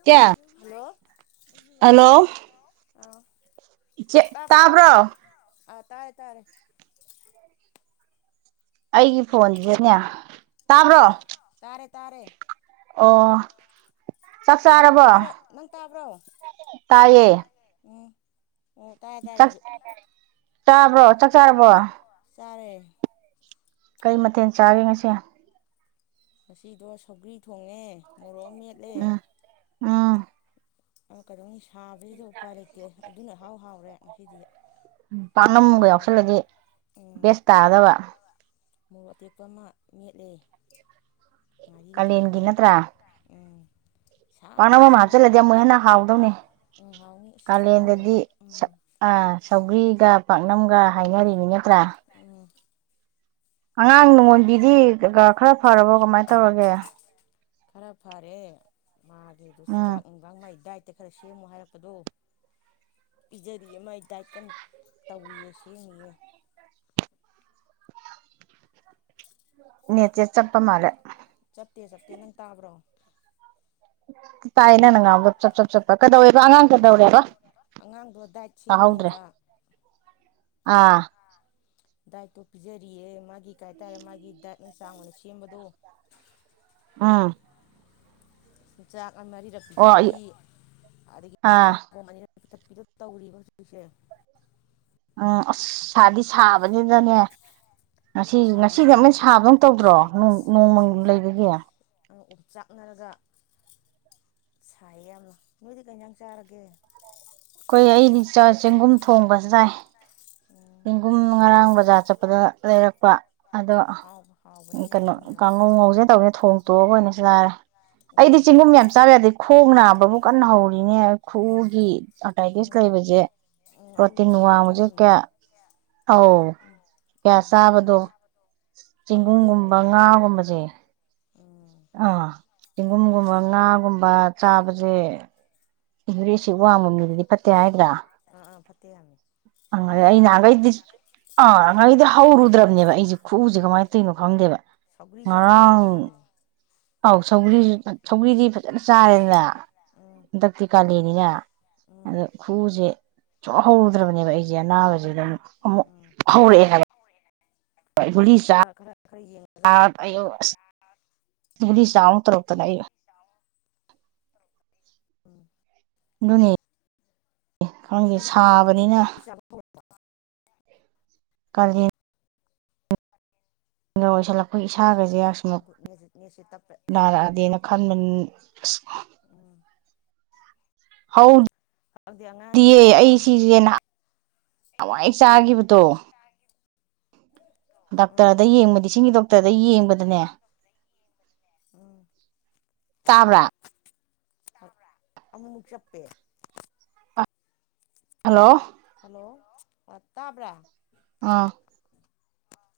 ꯏꯆꯦ hello hello ꯑꯥ ꯏꯆꯦ ꯇꯥꯕ꯭ꯔꯣ ꯇꯕꯔꯣ ꯑꯥ ꯇꯥꯔꯦ ꯇꯥꯔꯦ ꯑꯩꯒꯤ ꯐꯣꯟꯗꯨꯗꯅꯦ ꯇꯥꯕ꯭ꯔꯣ ꯇꯥꯔꯦ ꯇꯥꯔꯦ ꯑꯣ ꯆꯛ ꯅꯪ ꯆꯥꯔꯕꯣ ꯇꯥꯕ꯭ꯔꯣ ꯅꯪ ꯇꯥꯕ꯭ꯔꯣ ꯇꯥꯏꯌꯦ ꯎꯝ ꯑꯣ ꯇꯥꯔꯦ ꯇꯥꯔꯦ ꯆꯥꯛ ꯑꯩꯁꯨ ꯆꯥꯕ꯭ꯔꯣ ꯆꯥꯛ ꯆꯥꯔꯕꯣ ꯆꯔꯦ ꯀꯔꯤ ꯃꯊꯦꯜ ꯆꯥꯒꯦ ꯉꯁꯤ ꯉꯁꯤꯗꯣ ꯁꯧꯒ꯭ꯔꯤ ꯊꯣꯡꯉꯦ ꯃꯣꯔꯣꯛ ꯑꯃꯥ ꯃꯦꯠꯂꯦ ꯎꯝ ꯎꯝ ꯑ ꯀꯗꯣꯉꯩ ꯁꯨ ꯊꯥꯕꯩꯁꯨ ꯎꯄꯥꯏ ꯂꯩꯇꯦ ꯑꯗꯨꯅ ꯍꯥꯎ ꯍꯥꯎꯔꯦ ꯉꯥꯁꯤꯗꯤ ꯄꯥꯛꯅꯝꯒ ꯌꯥꯎꯁꯜꯂꯗꯤ ꯎꯝ ꯕꯦꯁ ꯇꯥꯒꯗꯕ ꯃꯣꯔꯣꯛ ꯑꯇꯦꯛꯄ ꯑꯃ ꯃꯦꯠꯂꯤ ꯉꯔꯤꯒ ꯇꯧꯔꯒꯥ ꯎꯝ ꯄꯥꯥꯛꯅꯝ ꯁꯥꯕꯗ ꯑꯃ ꯍꯞꯆꯤꯜ ꯁꯥꯕ ꯂꯗꯤ ꯑꯃꯨꯛ ꯍꯦꯟ ꯅꯥ ꯍꯥꯎ ꯗꯣꯅꯤ ꯎꯝ ꯍꯥꯎꯅꯤ ꯑꯁ ꯄꯥꯛꯅꯝꯒꯗꯣ ꯀꯥꯂꯦꯟꯗꯗꯤ ꯎꯝ ꯑꯥꯥ ꯁꯧꯒ꯭ꯔꯤ ꯒ ꯄꯥꯛꯅꯝꯒ ꯍꯥꯏꯅꯔꯤꯃꯤꯅꯤꯅ ꯇ꯭ꯔꯥ ꯎꯝ ꯑꯉꯥꯡ ꯅꯣꯟꯕꯤꯗꯤ ꯇꯦꯉꯥ ꯈꯔ ꯐꯔꯕꯣ ꯀꯃꯥꯏꯅ ꯇꯧꯔꯒꯦ ꯈꯔ ꯐꯔꯦ ꯃꯥꯒꯤ ꯎꯝ ꯗꯣꯁꯤꯖꯥꯛ ꯅꯨꯡꯕꯥꯛ ꯃꯥꯏ ꯗꯥꯏꯠ ꯑ ꯈꯔ ꯁꯦꯝꯃꯣ ꯍꯥꯏꯔꯛꯄꯗꯣ ꯄꯤꯖꯔꯤꯌꯦ ꯃꯥꯏ ꯗꯥꯏꯠ ꯀꯟꯅ ꯇꯧꯔꯤꯌꯦ ꯁꯦꯝꯃꯤꯌꯦ ꯅꯦ ꯆꯦ ꯆꯞꯄꯥ ꯃꯜꯂꯦ ꯆꯞꯇꯦ ꯆꯞꯇꯦ ꯅꯪ ꯇꯥꯕ꯭ꯔꯣ ꯇꯤꯠ ꯇꯥꯌꯦ ꯅꯪꯅꯥ ꯉꯥꯡꯕ ꯆꯞ ꯆꯞ ꯆꯞꯄ ꯀꯩꯗꯧꯋꯦꯕ ꯑꯉꯥꯡ ꯀꯩꯗꯧꯔꯦꯕ ꯑꯉꯥꯡꯗꯣ ꯗꯥꯏꯠ ꯇꯥꯍꯧꯗ꯭ꯔꯦ ꯁꯦꯝꯃꯤꯑꯕ ꯑꯥ ꯗꯥꯏꯠꯇꯣ ꯄꯤꯖꯔꯤꯌꯦ ꯃꯥꯒꯤ ꯀꯩ ꯍꯥꯏꯇꯥꯔꯦ ꯃꯥꯒꯤ ꯗꯥꯏꯠꯅ ꯆꯥꯡ ꯑꯣꯏꯅ ꯁꯦꯝꯕꯗꯣ ꯑꯥ ꯖꯥꯠ ꯃꯔꯤꯔꯛ ꯑꯣ ꯄꯤꯖꯕꯤ ꯑꯗꯒꯤꯗꯤ ꯑꯥ ꯁꯪꯒꯣꯝ ꯑꯅꯤꯔꯛ ꯄꯤꯊꯛꯄꯤꯗ ꯇꯧꯔꯤꯕ ꯍꯧꯖꯤꯛ ꯁꯦ ꯑꯥ ꯑꯁ ꯁꯥꯗꯤ ꯁꯥ ꯕꯅꯤꯅꯅꯦ ꯉꯁꯤ ꯑꯗꯣ ꯉꯁꯤꯅꯤ ꯁꯥꯕꯅꯤꯅ ꯑꯃꯨꯛ ꯁꯥꯕꯒꯨꯝ ꯇꯧꯗ꯭ꯔꯣ ꯁꯥꯏ ꯅꯣꯡꯃꯪ ꯂꯩꯕꯒꯤ ꯑꯪ ꯑꯣꯝ ꯆꯥꯛꯅꯔꯒ ꯁꯥꯏꯌꯦ ꯌꯥꯝꯅ ꯅꯣꯏꯗꯤ ꯀꯪ ꯑꯦꯟꯁꯥꯡ ꯆꯔꯒꯦ ꯑꯩꯈꯣꯏ ꯑꯩꯗꯤ ꯆꯦꯡꯒꯨꯝ ꯊꯣꯡꯕ ꯆꯥꯏ ꯎꯝ ꯆꯦꯡꯒꯨꯝ ꯉꯔꯥꯡ ꯕꯖꯥꯔ ꯆꯠꯄꯗ ꯂꯩꯔꯛꯄ ꯑꯗꯣ ꯍꯥꯎꯕ ꯍꯥꯎꯕꯅꯤꯅꯦ ꯀꯩꯅꯣ ꯆꯦꯡꯒꯨꯝꯗꯣ ꯀꯥꯡꯉꯧ ꯉꯧꯁꯦ ꯇꯧꯁꯦ ꯊꯣꯡ ꯇꯣꯛꯑꯒ ꯑꯣꯏꯅꯁꯨ ꯂꯥꯏꯔꯦ ꯎꯝ ꯑꯩꯗꯤ ꯆꯤꯡꯒꯨꯝ ꯌꯥꯝ ꯆꯥꯔꯦ ꯑꯗꯩ ꯈꯣꯡ ꯅꯥꯕꯕꯨ ꯀꯟꯅ ꯍꯧꯔꯤꯅꯦ ꯈꯨꯒꯤ ꯑꯦꯊ꯭ꯔꯥꯏꯏꯇꯤꯁ ꯎꯝ ꯂꯩꯕꯁꯦ ꯎꯝ ꯑꯗꯨ ꯄ꯭ꯔꯣꯇꯤꯟ ꯑꯗꯨ ꯋꯥꯡꯕꯁꯦ ꯄꯛꯅꯗꯕꯅꯦ ꯀꯌꯥ ꯑꯧ ꯎꯝ ꯀꯌꯥ ꯎꯝ ꯆꯥꯕꯗꯨ ꯄꯛꯅꯗꯦ ꯄꯥꯛꯅꯗꯦ ꯆꯦꯡꯒꯨꯝꯒꯨꯝꯕ ꯍꯥꯏꯕꯅꯤꯗꯣ ꯉꯥꯒꯨꯝꯕꯁꯦ ꯎꯝ ꯑꯥ ꯆꯦꯡꯒꯨꯝꯒꯨꯝꯕ ꯉꯥꯒꯨꯝꯕ ꯆꯥꯕꯁꯦ ꯌꯨꯔꯤꯛ ꯑꯦꯁꯤꯠ ꯋꯥꯡꯕ ꯃꯤꯗꯗꯤ ꯐꯠꯇꯦ ꯍꯥꯏ ꯑ ꯑꯥ ꯑꯥ ꯐꯠꯇꯦ ꯍꯥꯏꯕꯅꯤ ꯁꯧꯒ꯭ꯔꯤꯁꯨ ꯑꯩ ꯐꯠꯇꯦ ꯍꯥꯏꯕꯅꯤ ꯅꯍꯥꯟꯈꯩꯗꯤ ꯑꯥ ꯅꯍꯥꯟꯈꯩꯗꯤ ꯍꯧꯔꯨꯗ꯭ꯔꯕꯅꯦꯕ ꯑꯩꯁꯦ ꯈꯨꯎꯁꯦ ꯎꯝ ꯀꯃꯥꯏꯅ ꯇꯧꯔꯤꯅꯣ ꯈꯪꯗꯦꯕ ꯁꯧꯒ꯭ꯔꯤ ꯆꯥꯕꯁꯨ ꯉꯔꯥꯡ ꯐꯠꯇꯦ ꯍꯥꯏꯕꯅꯤ ꯑꯥꯎ ꯁꯒ꯭ꯔꯤꯁꯨ ꯁꯧꯒ꯭ꯔꯤꯗꯤ ꯐꯖꯅ ꯆꯥꯔꯦꯗꯅ ꯎꯝ ꯍꯟꯗꯛ ꯇꯤ ꯀꯂꯦꯟꯅꯤꯅ ꯎꯝ ꯑꯗꯨ ꯈꯨꯎꯁꯤ ꯁꯦ ꯁꯨꯛꯍꯧ ꯍꯧꯗ꯭ꯔꯕꯅꯦꯕ ꯑꯩꯁꯦ ꯑꯅꯥꯕꯁꯤꯗ ꯑꯃꯨꯛ ꯎꯝ ꯍꯧꯔꯛꯑꯦ ꯍꯥꯏꯕ ꯈꯔ ꯈꯔ ꯌꯦꯡ ꯑꯥ ꯑꯌꯣ ꯒꯨꯂꯤ ꯆꯥꯎ ꯇꯧꯔꯛꯇꯅ ꯑꯩ ꯎꯝ ꯗꯨꯅꯦ ꯈꯪꯗꯦ ꯅꯪ ꯒꯨꯂꯤ ꯆꯥꯔꯕꯣ ꯁꯥꯕꯅꯤꯅ ꯒꯨꯂꯤ ꯆꯥꯕ ꯍꯧꯔꯕꯣ ꯀꯥꯂꯦꯟ ꯒ ꯑꯣꯏꯁꯤꯜꯂꯛꯄ ꯏꯁꯥꯒꯁꯦ ꯌꯥꯁꯃꯛ ꯒꯨꯠ ꯅꯦꯠꯁꯦ ꯅꯦꯠꯁꯦ ꯇꯞꯄꯦ ꯇꯞꯄꯦ ꯅꯥꯔꯛꯑꯗꯦꯅ ꯈꯟꯕ ꯑꯁ ꯎꯝ ꯍꯧ ꯈꯪꯗꯦ ꯑꯉꯥꯡꯁꯤꯡꯁꯨꯅꯦ ꯑꯩ ꯁꯤꯁꯦ ꯅꯍꯥꯟ ꯅꯍꯥꯟꯋꯥꯏ ꯆꯥꯈꯤꯕꯗꯣ ꯎꯝ ꯗꯣꯛꯇꯔꯗ ꯌꯦꯡꯕꯗꯤ ꯏꯁꯤꯡꯒꯤ ꯗꯣꯛꯇꯔꯗ ꯌꯦꯡꯕꯗꯅꯦ ꯎꯝ ꯇꯥꯕ꯭ꯔꯥ ꯑꯃꯨꯛ ꯆꯞꯄꯦ ꯍꯜꯂꯣ ꯇꯥꯕ꯭ꯔꯥ ꯑꯥ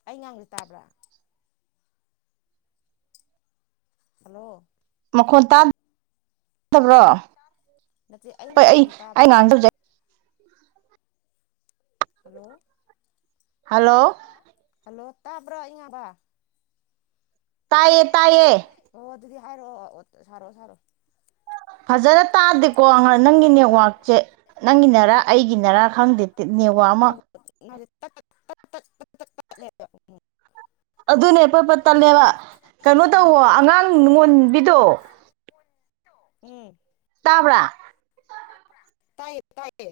ꯑꯩ ꯉꯥꯡꯕꯁꯦ ꯇꯥꯕ꯭ꯔꯥ ꯍꯜꯂꯣ ꯃꯈꯣꯟ ꯇꯥ ꯇꯥꯗꯕ꯭ꯔꯣ ꯍꯜꯂꯣ ꯅꯠꯇꯦ ꯑꯩꯅ ꯍꯣꯏ ꯑꯩ ꯉꯥꯡꯕꯁꯦ ꯑꯩ ꯉꯥꯡ ꯇꯥꯕ꯭ꯔꯕ ꯇꯧꯖꯩ ꯍꯂꯣ ꯍꯜꯂꯣ ꯍꯜꯂꯣ ꯇꯥꯕ꯭ꯔꯣ ꯏꯕ ꯇꯥꯏꯌꯦ ꯇꯥꯏꯌꯦꯌꯦ ꯁꯔꯣ ꯁꯔꯣ ꯁꯔꯣ ꯐꯖꯅ ꯇꯥꯗꯦꯀꯣ ꯅꯪꯒꯤ ꯅꯦꯠꯋꯥꯛꯛꯁꯦ ꯅꯪꯒꯤꯅꯦ ꯑꯩꯒꯤ ꯅꯔꯛ ꯈꯪꯗꯦ ꯅꯦꯋꯥ ꯑꯃ ꯇ ꯇ ꯇ ꯇ ꯇ ꯑꯗꯨꯅꯦ ꯄ ꯄ ꯇꯂꯦꯕ ꯀꯩꯅꯣ ꯎꯝ ꯇꯧꯋꯣ ꯑꯉꯥꯡ ꯉꯣꯟꯕꯤꯗꯣ ꯎꯝ ꯇꯥꯕ꯭ꯔꯥ ꯇꯥꯏꯌꯦ ꯇꯥꯏꯌꯦ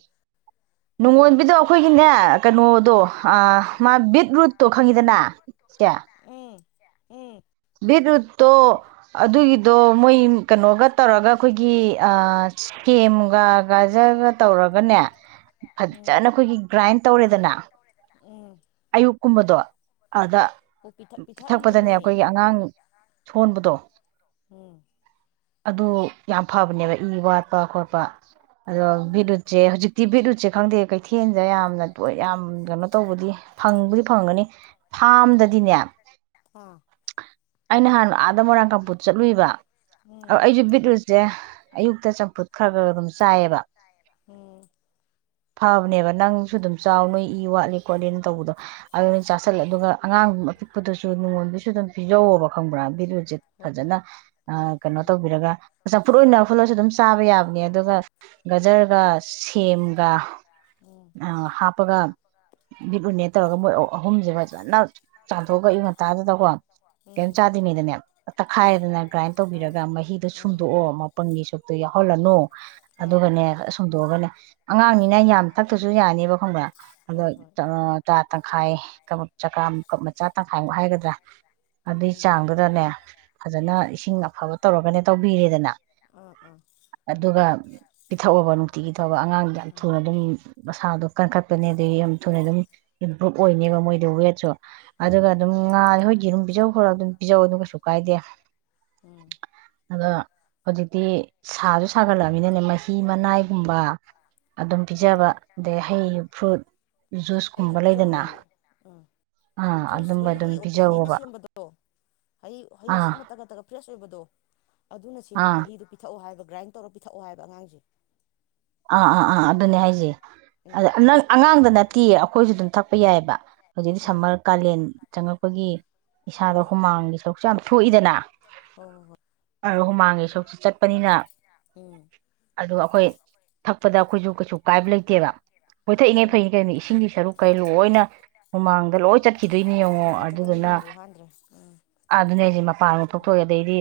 ꯅꯣꯡꯉꯣꯟꯕꯤꯗꯣ ꯑꯩꯈꯣꯏꯒꯤꯅꯦ ꯀꯩꯅꯣꯗꯣ ꯃꯥ ꯕꯤꯠꯔꯨꯠꯇꯣ ꯈꯪꯉꯤꯗꯅ ꯁꯦ ꯑꯦ ꯕꯤꯠꯔꯨꯠꯇꯣ ꯑꯗꯨꯒꯤꯗꯣ ꯃꯣꯏ ꯀꯩꯅꯣꯒ ꯇꯧꯔꯒ ꯑꯩꯈꯣꯏꯒꯤ ꯁꯦꯝꯦꯝꯒ ꯒꯖꯒ ꯇꯧꯔꯒꯅꯦ ꯎꯝ ꯐꯖꯅ ꯑꯩꯈꯣꯏꯒꯤ ꯒ꯭ꯔꯥꯏꯟ ꯇꯧꯔꯦꯗꯅ ꯎꯝ ꯑꯌꯨꯛꯀꯨꯝꯕꯗꯣ ꯑꯗꯨꯗ ꯑꯣ ꯄꯤꯊ ꯄꯤ ꯊꯛꯄꯗꯅꯦ ꯄꯤꯊꯛꯑꯝꯕꯅꯦ ꯑꯩꯈꯣꯏꯒꯤ ꯑꯉꯥꯡ ꯁꯣꯟꯕꯗꯣ ꯎꯝ ꯑꯗꯨ ꯌꯥꯝ ꯐꯕꯅꯦꯕ ꯏ ꯋꯥꯠꯄ ꯈꯣꯠꯄ ꯑꯗꯣ ꯕꯤꯠꯎꯨꯠꯁꯦ ꯍꯧꯖꯤꯛꯇꯤ ꯕꯤꯠ ꯎꯨꯠꯁꯦ ꯈꯪꯗꯦ ꯀꯩ ꯀꯊꯦꯟꯁꯦ ꯌꯥꯝꯅꯣꯏ ꯌꯥꯝ ꯀꯩꯅꯣ ꯇꯧꯕꯗꯤ ꯐꯪꯕꯨꯗꯤ ꯐꯪꯒꯅꯤ ꯎꯝ ꯐꯥꯔꯝꯗꯗꯤꯅꯦ ꯑꯥ ꯑ ꯅꯍꯥꯟꯅ ꯑꯥꯗ ꯃꯣꯏꯔꯥꯡ ꯀꯥꯡꯄꯨꯠ ꯆꯠꯂꯨꯏꯕ ꯎꯝ ꯑꯩꯁꯨꯕꯤ ꯁꯦ ꯑꯌꯨꯛꯇ ꯆꯝꯐꯨꯠ ꯈꯔ ꯈꯔ ꯑꯗꯨꯝ ꯆꯥꯏꯑꯕ ꯎꯝ ꯐꯕꯅꯦꯕ ꯅꯪꯁꯨ ꯑꯗꯨꯝ ꯆꯥꯎ ꯅꯣꯏ ꯏ ꯋꯥꯠꯂꯤ ꯈꯣꯠꯂꯤ ꯇꯧꯕꯗꯣ ꯑꯗꯨꯅ ꯆꯥꯥꯁꯜꯂ ꯑꯗꯨꯒ ꯑꯉꯥꯡ ꯑꯄꯤꯛꯄꯗꯨꯁꯨ ꯉꯣꯟꯗꯨꯒꯤꯁꯨ ꯑꯗꯨꯝ ꯄꯤꯖꯧꯋꯣꯕ ꯈꯪꯕ꯭ꯔꯥ ꯕꯤꯔꯨꯁꯦ ꯍꯣꯏ ꯐꯖꯅ ꯀꯩꯅꯣ ꯎꯝ ꯇꯧꯕꯤꯔꯒ ꯆ ꯐꯨꯠꯏ ꯑꯣꯏꯅ ꯈꯣꯠꯂꯁꯨ ꯑꯗꯨꯝ ꯆꯥꯕ ꯌꯥꯕꯅꯦ ꯑꯗꯨꯒ ꯒꯖꯔꯒ ꯁꯦꯝꯒ ꯎꯝ ꯍꯥꯞꯄꯒ ꯕꯤꯠ ꯎꯨꯅꯦ ꯇꯧꯔꯒ ꯃꯣꯏ ꯑꯍꯨꯝꯁꯦ ꯐꯖꯅ ꯆꯥꯝꯊꯣꯛꯑꯒ ꯑꯌꯨ ꯉꯟꯇꯥꯗꯗꯀꯣ ꯀꯩꯝ ꯎꯝ ꯆꯥꯗ꯭ꯉꯗꯅꯦ ꯍꯣꯏ ꯇꯛꯈꯥꯏꯗꯅ ꯒ꯭ꯔꯥꯏꯟ ꯑꯥ ꯇꯧꯕꯤꯔꯒ ꯃꯍꯤꯗꯣ ꯑꯥ ꯁꯨꯝꯗꯣꯛꯑꯣ ꯃꯄꯪꯒꯤ ꯁꯨꯞꯇꯣ ꯌꯥꯎ ꯍꯂꯅꯨ ꯑꯥ ꯑꯗꯨꯒꯅꯦ ꯁꯨꯝꯗꯣꯛꯑꯒꯅꯦ ꯑꯉꯥꯡꯅꯤꯅ ꯌꯥꯝ ꯊꯛꯇꯁꯨ ꯌꯥꯅꯦꯕ ꯈꯪꯕ꯭ꯔꯥ ꯍꯣꯏ ꯑꯗꯣꯏ ꯍꯣꯏ ꯆꯥ ꯇꯪꯈꯥꯏ ꯀꯕꯨ ꯆꯀꯥ ꯀꯛ ꯃꯆꯥ ꯇꯪꯈꯥꯏꯃꯨꯛ ꯍꯥꯏꯒꯗ꯭ꯔꯥ ꯑꯗꯨꯏ ꯎꯝ ꯆꯥꯡꯗꯨꯗꯅꯦ ꯐꯖꯅ ꯎꯝ ꯏꯁꯤꯡ ꯑꯐꯕ ꯇꯧꯔꯒꯅꯦ ꯇꯧꯕꯤꯔꯦꯗꯅ ꯑꯥ ꯑꯥ ꯑꯗꯨꯒ ꯄꯤꯊꯛꯑꯕ ꯅꯨꯡꯇꯤꯒꯤ ꯊꯕ ꯑꯉꯥꯡꯗ ꯌꯥꯝ ꯎꯝ ꯊꯨꯅ ꯑꯗꯨꯝ ꯃꯁꯥꯗꯣ ꯀꯪꯀꯔꯄꯅꯦꯗꯤꯦꯝ ꯊꯨꯅ ꯑꯗꯨꯝ ꯏꯝꯄ꯭ꯔꯕ ꯑꯣꯏꯅꯦꯕ ꯃꯣꯏꯗ ꯋꯦꯠꯁꯨ ꯍꯣꯏ ꯑꯗꯨꯒ ꯍꯣꯏ ꯑꯗꯨꯝ ꯍꯣꯏ ꯉꯥ ꯍꯣꯏꯒꯤ ꯑꯗꯨꯝ ꯄꯤꯖꯧ ꯈꯔ ꯑꯗꯨꯝ ꯄꯤꯖꯧꯗ ꯀꯩꯁꯨ ꯀꯥꯏꯗꯦ ꯎꯝ ꯑꯗꯣ ꯍꯧꯖꯤꯛꯇꯤ ꯁꯥꯁꯨ ꯁꯥꯒꯠꯂꯛꯃꯤꯅꯅꯦ ꯃꯍꯤ ꯃꯅꯥꯏꯒꯨꯝꯕ ꯑꯗꯨꯝ ꯍꯣꯏꯅꯦ ꯄꯤꯖꯕ ꯑꯗꯩ ꯍꯩ ꯑꯥ ꯐ꯭ꯔꯨꯠ ꯍꯩꯁꯨ ꯖꯨꯁꯀꯨꯝꯕ ꯄꯤꯖꯧ ꯂꯩꯗꯅ ꯍꯥꯏꯩꯌꯦ ꯎꯝ ꯑꯥ ꯖꯨꯁ ꯑꯗꯨꯝꯕ ꯑꯩꯈꯣꯏ ꯑꯗꯨꯝ ꯍꯩ ꯑꯣꯔꯤꯖꯤꯅꯦꯅ ꯄꯤꯖꯧꯕ ꯁꯦꯝꯕꯗꯣ ꯍꯩ ꯍꯩ ꯑꯥ ꯑꯁꯤ ꯑꯃ ꯇꯒ ꯇꯛꯒ ꯐ꯭ꯔꯦꯁ ꯑꯣꯏꯕ ꯀꯨꯗꯣ ꯑꯗꯨꯅ ꯁꯦꯝꯕ ꯑꯥ ꯃꯍꯤꯗꯨꯣ ꯄꯤꯊꯛꯑꯣ ꯍꯥꯏꯕ ꯒ꯭ꯔꯥꯏꯟ ꯇꯧꯔ ꯄꯤꯊꯛꯑꯣ ꯍꯥꯏꯕ ꯑꯉꯥꯡꯁꯦ ꯑꯥ ꯑꯥ ꯑꯥ ꯑꯗꯨꯅꯦ ꯍꯥꯏꯁꯦ ꯎꯝ ꯑꯗꯪ ꯑꯉꯥꯡꯗ ꯅ ꯇꯤ ꯑꯩꯈꯣꯏꯁꯨ ꯑꯗꯨꯝ ꯊꯛꯄ ꯌꯥꯏꯑꯕ ꯍꯧꯖꯤꯛꯇꯤ ꯎꯝ ꯁꯝꯃꯔ ꯀꯥꯂꯦꯟ ꯆꯪꯉꯛꯄꯒꯤ ꯏꯁꯥꯗ ꯎꯝ ꯍꯨꯃꯥꯡꯒꯤ ꯁꯔꯨꯛꯁꯨ ꯌꯥꯝ ꯊꯣꯛꯏꯗꯅ ꯍꯣꯏ ꯍꯣꯏ ꯑ ꯍꯨꯃꯥꯡꯒꯤ ꯁꯔꯛꯁ ꯆꯠꯄꯅꯤꯅ ꯎꯝ ꯑ ꯑꯩꯈꯣꯏ ꯊꯛꯄꯗ ꯑꯩꯈꯣꯏꯁꯨ ꯀꯩꯁꯨ ꯀꯥꯏꯕ ꯂꯩꯇꯦꯕ ꯑꯣꯏꯣꯏꯊꯛꯏꯉꯩ ꯍꯣꯏꯅꯦ ꯐꯩꯅꯤ ꯀꯩꯅꯅꯤꯣ ꯏꯁꯤꯡꯒꯤ ꯁꯔꯨꯛ ꯀꯩ ꯎꯝ ꯂꯣꯏꯅ ꯍꯨꯃꯥꯡꯗ ꯂꯣꯏ ꯆꯠ ꯈꯤꯗꯣꯏꯅꯤ ꯌꯦꯡꯉꯣ ꯍꯨꯃꯥꯡ ꯆꯠꯈ꯭ꯔꯕꯅ ꯑꯗꯨꯗꯨꯅ ꯌꯨꯡꯕꯨ ꯍꯥꯟꯗ꯭ꯔꯦ ꯎꯝ ꯑꯥ ꯑꯗꯨꯅꯦ ꯑꯩꯁꯦ ꯃꯄꯥꯟꯒ ꯊꯣꯛꯇꯣꯛꯑꯦ ꯑꯗꯩꯗꯤ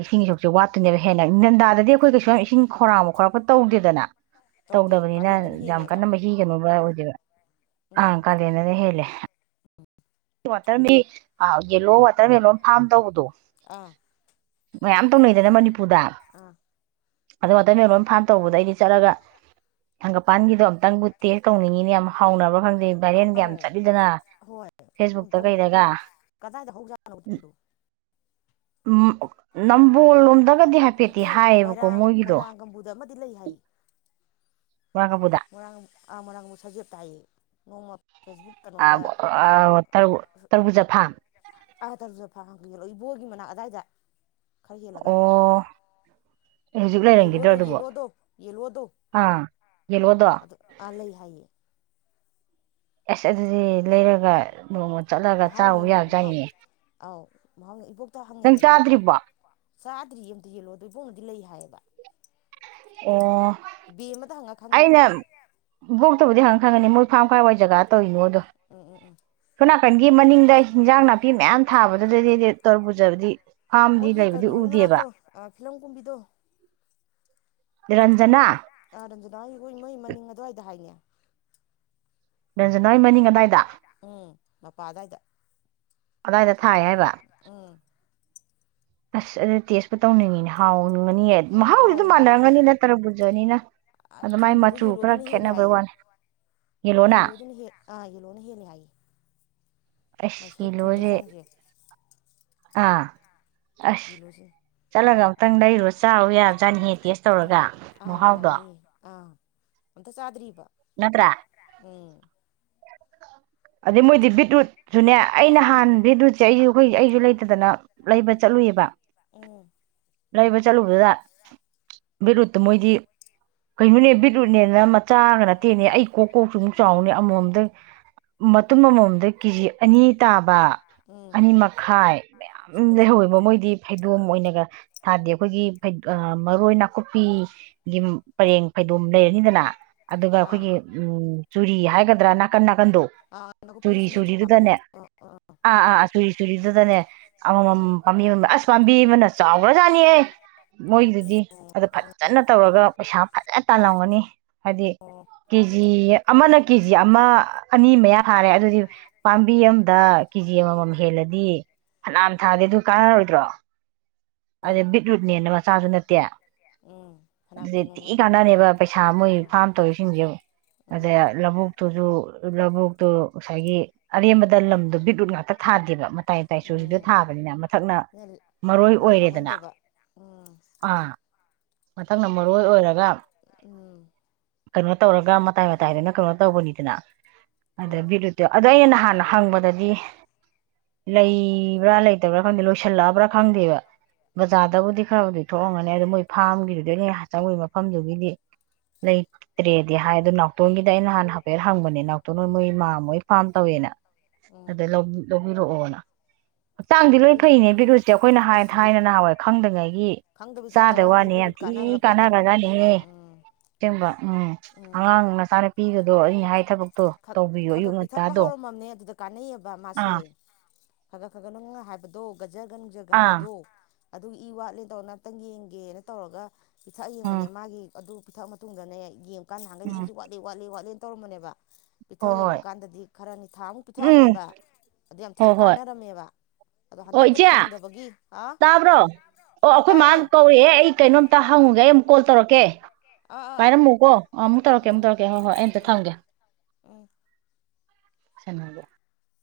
ꯏꯁꯤꯡ ꯏ ꯁꯁꯨꯁꯦ ꯋꯥꯠꯇꯨꯅꯦꯕ ꯍꯦꯟꯅ ꯅꯟꯗꯥꯗꯗꯤ ꯑꯩꯈꯣꯏ ꯀꯩꯁꯨ ꯌꯥꯝ ꯏꯁꯤꯡ ꯈꯧꯔꯥꯡꯕ ꯈꯣꯔꯛꯄ ꯇꯧꯗꯦꯗꯅ ꯇꯧꯗꯦ ꯇꯧꯗꯕꯅꯤꯅ ꯀꯥꯂꯦꯟꯗꯅ ꯌꯥꯝ ꯍꯦꯜꯂꯦꯕ ꯀꯟꯅ ꯃꯍꯤꯒꯅꯣꯕ [inaudible] ꯑ ꯎꯝ ꯀꯗꯅꯅꯦ ꯍꯦ ꯋꯥꯇꯔ ꯌꯦꯂꯣ ꯋꯥꯇꯔꯃꯦꯂꯂꯣꯟ ꯐꯥꯔꯝ ꯇꯧꯕꯗꯣ ꯑꯥ ꯃꯌꯥꯝ ꯇꯧꯅꯩꯗꯅ ꯃꯅꯤꯄꯨꯔ ꯄꯨꯗꯥ ꯑꯥ ꯑꯗꯨ ꯃꯇꯝ ꯂꯣꯏ ꯐꯥꯝ ꯇꯧꯕꯗ ꯑꯩꯗꯤ ꯆꯠꯂꯒ ꯍꯒꯄꯥꯟꯒꯤꯗꯣ ꯑꯨꯛꯇꯪꯕꯨ ꯇꯦꯁ ꯇꯧꯅꯤꯡꯉꯤꯅꯤ ꯌꯥꯝ ꯍꯥꯎꯅꯕ ꯈꯪꯗꯦ ꯔꯤꯦꯟꯦꯟꯒ ꯌꯥꯝ ꯑꯥꯎ ꯆꯠꯗꯅ ꯍꯣꯏ ꯀꯗꯥꯏꯗ ꯍꯧꯖꯕꯅꯣ ꯅꯝꯕꯣꯜꯅꯣꯗ ꯑꯇꯩ ꯃꯣꯏꯔꯥꯡ ꯃꯣꯏꯔꯥꯡ ꯒꯝꯕꯨꯗ ꯑꯃꯗꯤ ꯂꯩ ꯍꯥꯏ ꯕꯣꯔꯥꯀꯥꯄꯨꯗ ꯃꯥꯡ ꯑ ꯃꯥꯡꯕꯨ ꯁꯖꯠ ꯇꯥꯏꯌꯦ ꯅꯣꯡꯃ ꯐꯦꯁꯕꯨꯛ ꯑ ꯀꯩꯅꯣꯗ ꯑ ꯇꯔ ꯇꯔꯕꯨꯖ ꯐꯥꯝ ꯑꯥ ꯊꯁꯨ ꯐꯕꯤꯂ ꯏꯕꯣꯒꯤ ꯃꯅꯥꯛ ꯑꯗꯥꯏꯗ ꯈꯔ ꯍꯦꯜꯂꯒ ꯑꯣ ꯍꯧꯖꯤꯛ ꯂꯩꯔꯝꯈꯤꯗ꯭ꯔꯣ ꯌꯦꯂꯣꯗꯣ ꯑꯗꯨꯕꯣ ꯌꯦꯂꯣꯗꯣ ꯌꯦꯂꯣꯗꯣ ꯑꯥ ꯌꯦꯜꯂꯣꯗꯣ ꯑ ꯑꯥ ꯂꯩ ꯍꯥꯏꯌꯦ ꯑꯁ ꯑꯗꯨꯗꯤ ꯂꯩꯔꯒ ꯅꯣꯡꯃ ꯆꯠꯂꯒ ꯆꯕ ꯌꯥ ꯆꯏꯅꯦ ꯃꯥ ꯏ ꯍꯪꯉꯦꯗꯅ ꯄꯥꯎ ꯆꯥꯗ꯭ꯔꯤ ꯑꯝꯇ ꯌꯦꯦꯜꯂꯣ ꯑꯗꯣ ꯏꯕꯧꯅꯗꯤ ꯂꯩ ꯍꯥꯏꯌꯦ [inaudible] ꯑꯣ ꯕꯤ ꯑꯃꯗ ꯍꯪꯉ ꯈꯪꯉꯤ ꯇꯕꯨꯗꯤ ꯍꯪꯉ ꯈꯪꯅꯤ ꯃꯣꯏ ꯐꯥꯝ ꯈꯔꯋꯥ ꯖꯒꯥ ꯇꯧꯔꯤꯅꯣ ꯎꯝ ꯎꯝ ꯎꯝ ꯁꯣꯅꯥꯀꯟꯒꯤ ꯃꯅꯤꯡꯗ ꯍꯤꯟꯖꯥꯡ ꯅꯥꯄꯤ ꯅꯨꯄꯤ ꯃꯌꯥꯝ ꯊꯥꯕꯗꯨꯗꯗꯤꯗꯤ ꯇꯧꯔ ꯄꯨꯖꯕꯗꯤ ꯃꯣꯏꯒꯤ ꯀꯩꯅꯣꯍꯣꯒꯤ ꯃꯅꯥꯛꯇꯣ ꯐꯤꯂꯝ ꯀꯨꯝꯕꯤꯗꯣ ꯃꯣꯏꯥ ꯔꯟꯖꯅꯥ ꯔꯟꯖꯅꯥ ꯑꯩ ꯍꯣꯏ ꯏ ꯃꯣꯏ ꯃꯅꯤꯡ ꯑꯗꯨꯋꯥꯏꯗ ꯍꯥꯏꯅꯦ ꯔꯟꯖꯅꯥꯒꯤ ꯃꯅꯤꯡ ꯑꯗꯥꯏꯗ ꯎꯝ ꯃꯄꯥꯗ ꯍꯥꯏꯗ ꯑꯗꯥꯏꯗ ꯊꯥꯏ ꯍꯥꯏꯕ ꯎꯝ ꯑꯁ ꯑꯗꯨ ꯇꯦꯁꯄꯨ ꯇꯧꯅꯤꯡꯉꯤꯅꯦ ꯍꯥꯎ ꯅꯤ ꯍꯥ ꯃꯍꯥꯎꯗꯤ ꯑꯗꯨꯝ ꯍꯥꯎꯋꯦ ꯍꯥꯏꯌꯦ ꯃꯥꯟꯅꯔꯝꯒꯅꯤꯅ ꯇꯔꯛ ꯄꯨꯟꯖꯅꯤꯅ ꯑꯗꯨ ꯃꯥꯏ ꯊꯨꯝꯕꯗꯣ ꯃꯆꯨ ꯈꯔ ꯌꯦꯜꯂꯣꯗꯨꯅ ꯍꯦꯜꯂꯦ ꯈꯦꯠꯅꯕꯩ ꯍꯥꯏꯌꯦ ꯋꯥꯅꯤ ꯌꯦꯂꯣꯅ ꯌꯦꯜꯂꯣꯗꯨꯅ ꯍꯦ ꯑꯥ ꯌꯦꯜꯂꯣꯅ ꯍꯦꯜꯂꯦ ꯍꯥꯏꯌꯦ ꯑ ꯃꯥꯏ ꯁꯔꯨꯛ ꯊꯨꯝꯕꯩ ꯏꯂꯣꯖꯦ ꯆꯥꯡꯁꯦ ꯑꯥ ꯑꯁ ꯌꯦꯜꯂꯣꯁꯤꯅ ꯆꯠꯂꯒ ꯑꯨꯛꯇꯪ ꯂꯩꯔꯨ ꯆꯥꯔꯨ ꯌꯥꯕꯖꯥꯅꯤꯍꯦ ꯇꯦꯁ ꯇꯧꯔꯒ ꯃꯍꯍꯥꯎꯗꯣ ꯑꯗ ꯆꯥꯗꯔꯤ ꯎꯝ ꯑꯗꯗꯤ ꯃꯣꯏꯗꯤꯕꯤꯗꯨꯠ ꯨꯅꯌꯥ ꯑꯩꯅ ꯍꯥꯟꯅ ꯎꯝ ꯚꯤꯗꯨꯁꯦ ꯑꯌꯨꯛ ꯑꯩꯈꯣꯏ ꯑꯩꯁꯨ ꯂꯩꯇꯗꯅ ꯂꯩꯕ ꯆꯠꯂꯨꯏꯕ ꯎꯝ ꯂꯩꯕ ꯆꯠꯂꯨꯕꯗꯨꯗ ꯕꯤꯠꯔꯨꯠꯇꯨ ꯃꯣꯏꯗꯤ ꯀꯩꯅꯣꯅꯦ ꯕꯤꯠꯔꯨꯠꯅꯦꯅ ꯃꯆꯥꯒ ꯅꯠꯇꯦꯅꯦ ꯑꯩ ꯀꯣꯛ ꯀꯣꯛꯁꯨ ꯑꯃꯨꯛ ꯆꯥꯎꯅꯦ ꯑꯃꯨꯛ ꯑꯝꯇ ꯃꯇꯨꯝ ꯑꯃꯃꯝꯗ ꯀꯦꯖꯤ ꯑꯅꯤ ꯇꯥꯕ ꯎꯝ ꯑꯅꯤ ꯃꯈꯥꯏ ꯃꯌꯥꯝ ꯂꯩꯍꯧꯋꯦꯕ ꯃꯣꯏꯗꯤ ꯐꯩꯗꯣꯝ ꯑꯣꯏꯅꯒ ꯊꯥꯗꯦ ꯑꯩꯈꯣꯏꯒꯤ ꯃꯔꯣꯏ ꯅꯥꯀꯨꯞꯄꯤꯒꯤ ꯄꯔꯦꯡ ꯐꯩꯗꯣꯝ ꯂꯩꯔꯅꯤꯗꯅ ꯑꯗꯨꯒ ꯑꯥ ꯑꯩꯈꯣꯏꯒꯤ ꯆꯨꯔꯤ ꯍꯥꯏꯒꯗ꯭ꯔꯥ ꯅꯥꯀꯟ ꯀꯟꯗꯣ ꯑꯥ ꯅꯥꯀꯨꯞꯄꯒꯤ ꯆꯨꯔꯤ ꯆꯨꯂꯤ ꯊꯥꯕꯗꯣ ꯆꯨꯔꯤꯗꯨꯗꯅꯦ ꯑ ꯑ ꯑꯥ ꯑꯥꯥ ꯆꯨꯔꯤ ꯆꯨꯔꯤꯗꯨꯗꯅꯦ ꯎꯝ ꯑꯃꯃꯝ ꯄꯥꯝꯕꯤ ꯑꯁꯝ ꯕꯅ ꯆ ꯑꯣꯖꯥꯅꯤꯍ ꯃꯣꯏꯗꯨꯗꯤ ꯑꯗꯨ ꯐꯖꯅ ꯇꯧꯔꯒ ꯄꯩꯁꯥ ꯐꯖꯅ ꯇꯥꯜꯂꯝꯒꯅꯤ ꯍꯥꯏꯗꯤ ꯑꯣ ꯀꯦꯖꯤ ꯑꯃꯅ ꯀꯦ ꯖꯤ ꯑꯃ ꯑꯅꯤ ꯃꯌꯥ ꯐꯥꯔꯦ ꯑꯗꯨꯗꯤ ꯄꯥꯝꯕꯤ ꯑꯝꯗ ꯀꯦꯖꯤ ꯑꯃꯃꯝ ꯍꯦꯜꯂꯗꯤ ꯐꯅꯅꯥꯝ ꯊꯥꯗꯦ ꯑꯗꯨ ꯀꯥꯟꯅꯔꯣꯏꯗ꯭ꯔꯣ ꯑꯗ ꯑꯦ ꯕꯤꯠꯔꯨꯠꯅꯦꯅ ꯃꯆꯥꯁꯨ ꯅꯠꯇꯦ ꯎꯝ ꯐꯅꯌꯥꯝ ꯑꯗꯨꯗꯤ ꯇꯤ ꯇꯣꯡꯉꯝꯒꯅꯤ ꯀꯥꯟꯅꯅꯦꯕ ꯄꯩꯁꯥ ꯃꯣꯏ ꯐꯥꯝ ꯇꯧꯔꯤꯁꯤꯡꯁꯦ ꯑꯗ ꯎꯝ ꯂꯧꯕꯨꯛꯇꯨꯁꯨ ꯂꯧꯕꯣꯛꯇꯣ ꯉꯁꯥꯏꯒꯤ ꯑꯔꯦꯝꯕꯗ ꯂꯝꯗꯣ ꯕꯤꯠꯔꯨꯠ ꯉꯥꯛꯇ ꯊꯥꯗꯦꯕ ꯇꯥꯏ ꯇꯥꯏ ꯁꯨꯔꯤꯗ ꯎꯝ ꯊꯥꯕꯅꯤꯅ ꯃꯊꯛꯅ ꯃꯔꯣꯏ ꯑꯩꯈꯣꯏꯅ ꯂꯝ ꯑꯣꯏꯔꯦꯗꯅ ꯃꯥꯡꯍꯟꯗꯕ ꯎꯝ ꯑꯥ ꯃꯊꯪꯅ ꯃꯔꯣꯏ ꯑꯣꯏꯔꯒ ꯎꯝ ꯀꯩꯅꯣ ꯇꯧꯔꯒ ꯃꯇꯥꯏ ꯃꯇꯥꯏꯗꯨꯅ ꯀꯩꯅꯣ ꯇꯧꯕꯅꯤꯗꯅ ꯍꯣꯏ ꯑꯗꯦꯕꯤꯔꯛꯇꯦ ꯑꯗꯅ ꯍꯥꯟꯅ ꯍꯪꯕꯗꯗꯤ ꯂꯩꯕ꯭ꯔꯥ ꯂꯩꯇꯕ꯭ꯔꯥ ꯈꯪꯗꯦ ꯂꯣꯏꯁꯤꯜꯂꯛꯑꯕ꯭ꯔꯥ ꯈꯪꯗꯦꯕ ꯕꯖꯥꯔꯗꯕꯨꯗꯤ ꯈꯔꯕꯨꯗꯤ ꯊꯣꯛꯑꯝꯒꯅꯤ ꯑꯗꯨ ꯃꯣꯏ ꯐꯥꯝꯒꯤꯗꯨꯗ ꯑꯩꯅ ꯆꯪꯉꯨꯏ ꯃꯐꯝꯗꯨꯒꯤꯗꯤ ꯂꯩꯇ꯭ꯔꯦꯗꯤ ꯍꯥꯏ ꯑꯣ ꯅꯥꯎꯇꯣꯟꯒꯤꯗ ꯑꯩꯅ ꯍꯥꯟ ꯍꯥꯏꯐꯦꯠ ꯍꯪꯕꯅꯦ ꯅꯥꯎꯇꯣꯟ ꯍꯣꯏ ꯃꯣꯏ ꯃꯥ ꯃꯣꯏ ꯐꯥꯝ ꯇꯧꯋꯦꯅ ꯎꯝ ꯑꯗ ꯎꯝ ꯂꯧꯕꯤꯔꯛꯑꯣꯅ ꯍꯛꯆꯥꯡꯗꯤ ꯂꯣꯏ ꯕꯤꯠꯔꯨꯠ ꯐꯩꯅꯦ ꯕꯤꯒ꯭ꯔꯨꯁꯦ ꯑꯩꯈꯣꯏꯅ ꯍꯥꯏ ꯑꯁ ꯊꯥꯏꯅ ꯅꯍꯥꯟꯋꯥꯏ ꯈꯪꯗ꯭ꯉꯩꯒꯤ ꯈꯪꯗꯕꯩ ꯆꯥ ꯆꯥꯗ ꯗ ꯋꯥꯅꯤ ꯌꯥꯝ ꯕꯤꯠꯔꯨꯠ ꯊꯤ ꯀꯥꯟꯅꯈ꯭ꯔ ꯄꯣꯠꯅꯤ ꯀꯥꯟꯅꯒ꯭ꯔꯖꯥꯠꯅꯤ ꯎꯝ ꯁꯒꯕ ꯎꯝ ꯎꯝ ꯑꯉꯥꯡꯅ ꯆꯥꯅ ꯄꯤꯒꯗꯣ ꯑꯩꯩꯅ ꯍꯥꯏ ꯊꯕꯛ ꯈꯒꯛ ꯄꯤꯊꯛꯄ ꯍꯧꯔꯝꯃꯕꯅꯦ ꯑꯗꯨꯗ ꯀꯥꯟꯅꯩꯑꯕ ꯃꯥꯁꯦ ꯑꯥ ꯈꯒꯠ ꯈꯒꯠ ꯅꯪ ꯍꯥꯏꯕꯗꯣ ꯒꯖꯒꯟ ꯖꯒ ꯑꯥ ꯍꯥꯏꯕꯗꯣ ꯑꯗꯨ ꯏ ꯋꯥꯠꯂꯦꯗꯧ ꯉꯍꯇꯪ ꯌꯦꯡꯒꯦꯅ ꯇꯧꯔꯒ ꯄꯤꯊꯛ ꯌꯦꯡꯕꯅꯦ ꯎꯝ ꯃꯥꯒꯤ ꯑꯗꯨ ꯄꯤꯊꯛ ꯃꯇꯨꯡꯗꯅ ꯍ ꯌꯦꯡ ꯀꯥꯟꯅ ꯅꯪꯒꯅꯤ ꯎꯝ ꯏꯁꯨ ꯋꯥꯂꯂꯤ ꯋꯥꯂ ꯋꯥꯂꯦ ꯇꯧꯔꯝꯕꯅꯦꯕ ꯄꯤꯊꯛ ꯍꯣꯏ ꯌꯦꯡꯕ ꯍꯣꯏ ꯀꯥꯟꯗꯗꯤ ꯈꯔꯅꯤ ꯊꯥ ꯑꯃꯨꯛ ꯎꯝ ꯄꯤꯊꯛꯑꯝꯃꯦꯕ ꯑꯗꯨꯗ ꯌꯥꯝ ꯊꯤ ꯍꯣꯏ ꯍꯣꯏ ꯀꯥꯟꯅꯔꯝꯃꯦꯕ ꯑꯗꯣ ꯑꯣ ꯍꯟꯗꯛꯇꯣ ꯏꯆꯦ ꯐꯪꯗꯕꯒꯤ ꯑ ꯇꯥꯕ꯭ꯔꯣ ꯑꯣ ꯑꯩꯈꯣꯏ ꯃꯥ ꯇꯥꯏꯌꯦ ꯀꯧꯔꯛꯑꯦ ꯑꯩ ꯀꯩꯅꯣꯝꯇ ꯍꯪꯉꯨꯒꯦ ꯑꯩ ꯑꯃꯨꯛ ꯀꯣꯜ ꯇꯧꯔꯛꯀꯦ ꯑꯥ ꯑꯥ ꯑꯥ ꯄꯥꯏꯔꯝꯃꯨꯀꯣ ꯑꯃꯨꯛ ꯇꯧꯔꯛꯀꯦ ꯑꯃꯨꯛ ꯎꯝ ꯇꯧꯔꯛꯀꯦ ꯍꯣꯏ ꯍꯣꯏ ꯑꯩ ꯑꯃꯇ ꯊꯝꯒꯦ꯫ ꯎꯝ [unintelligible]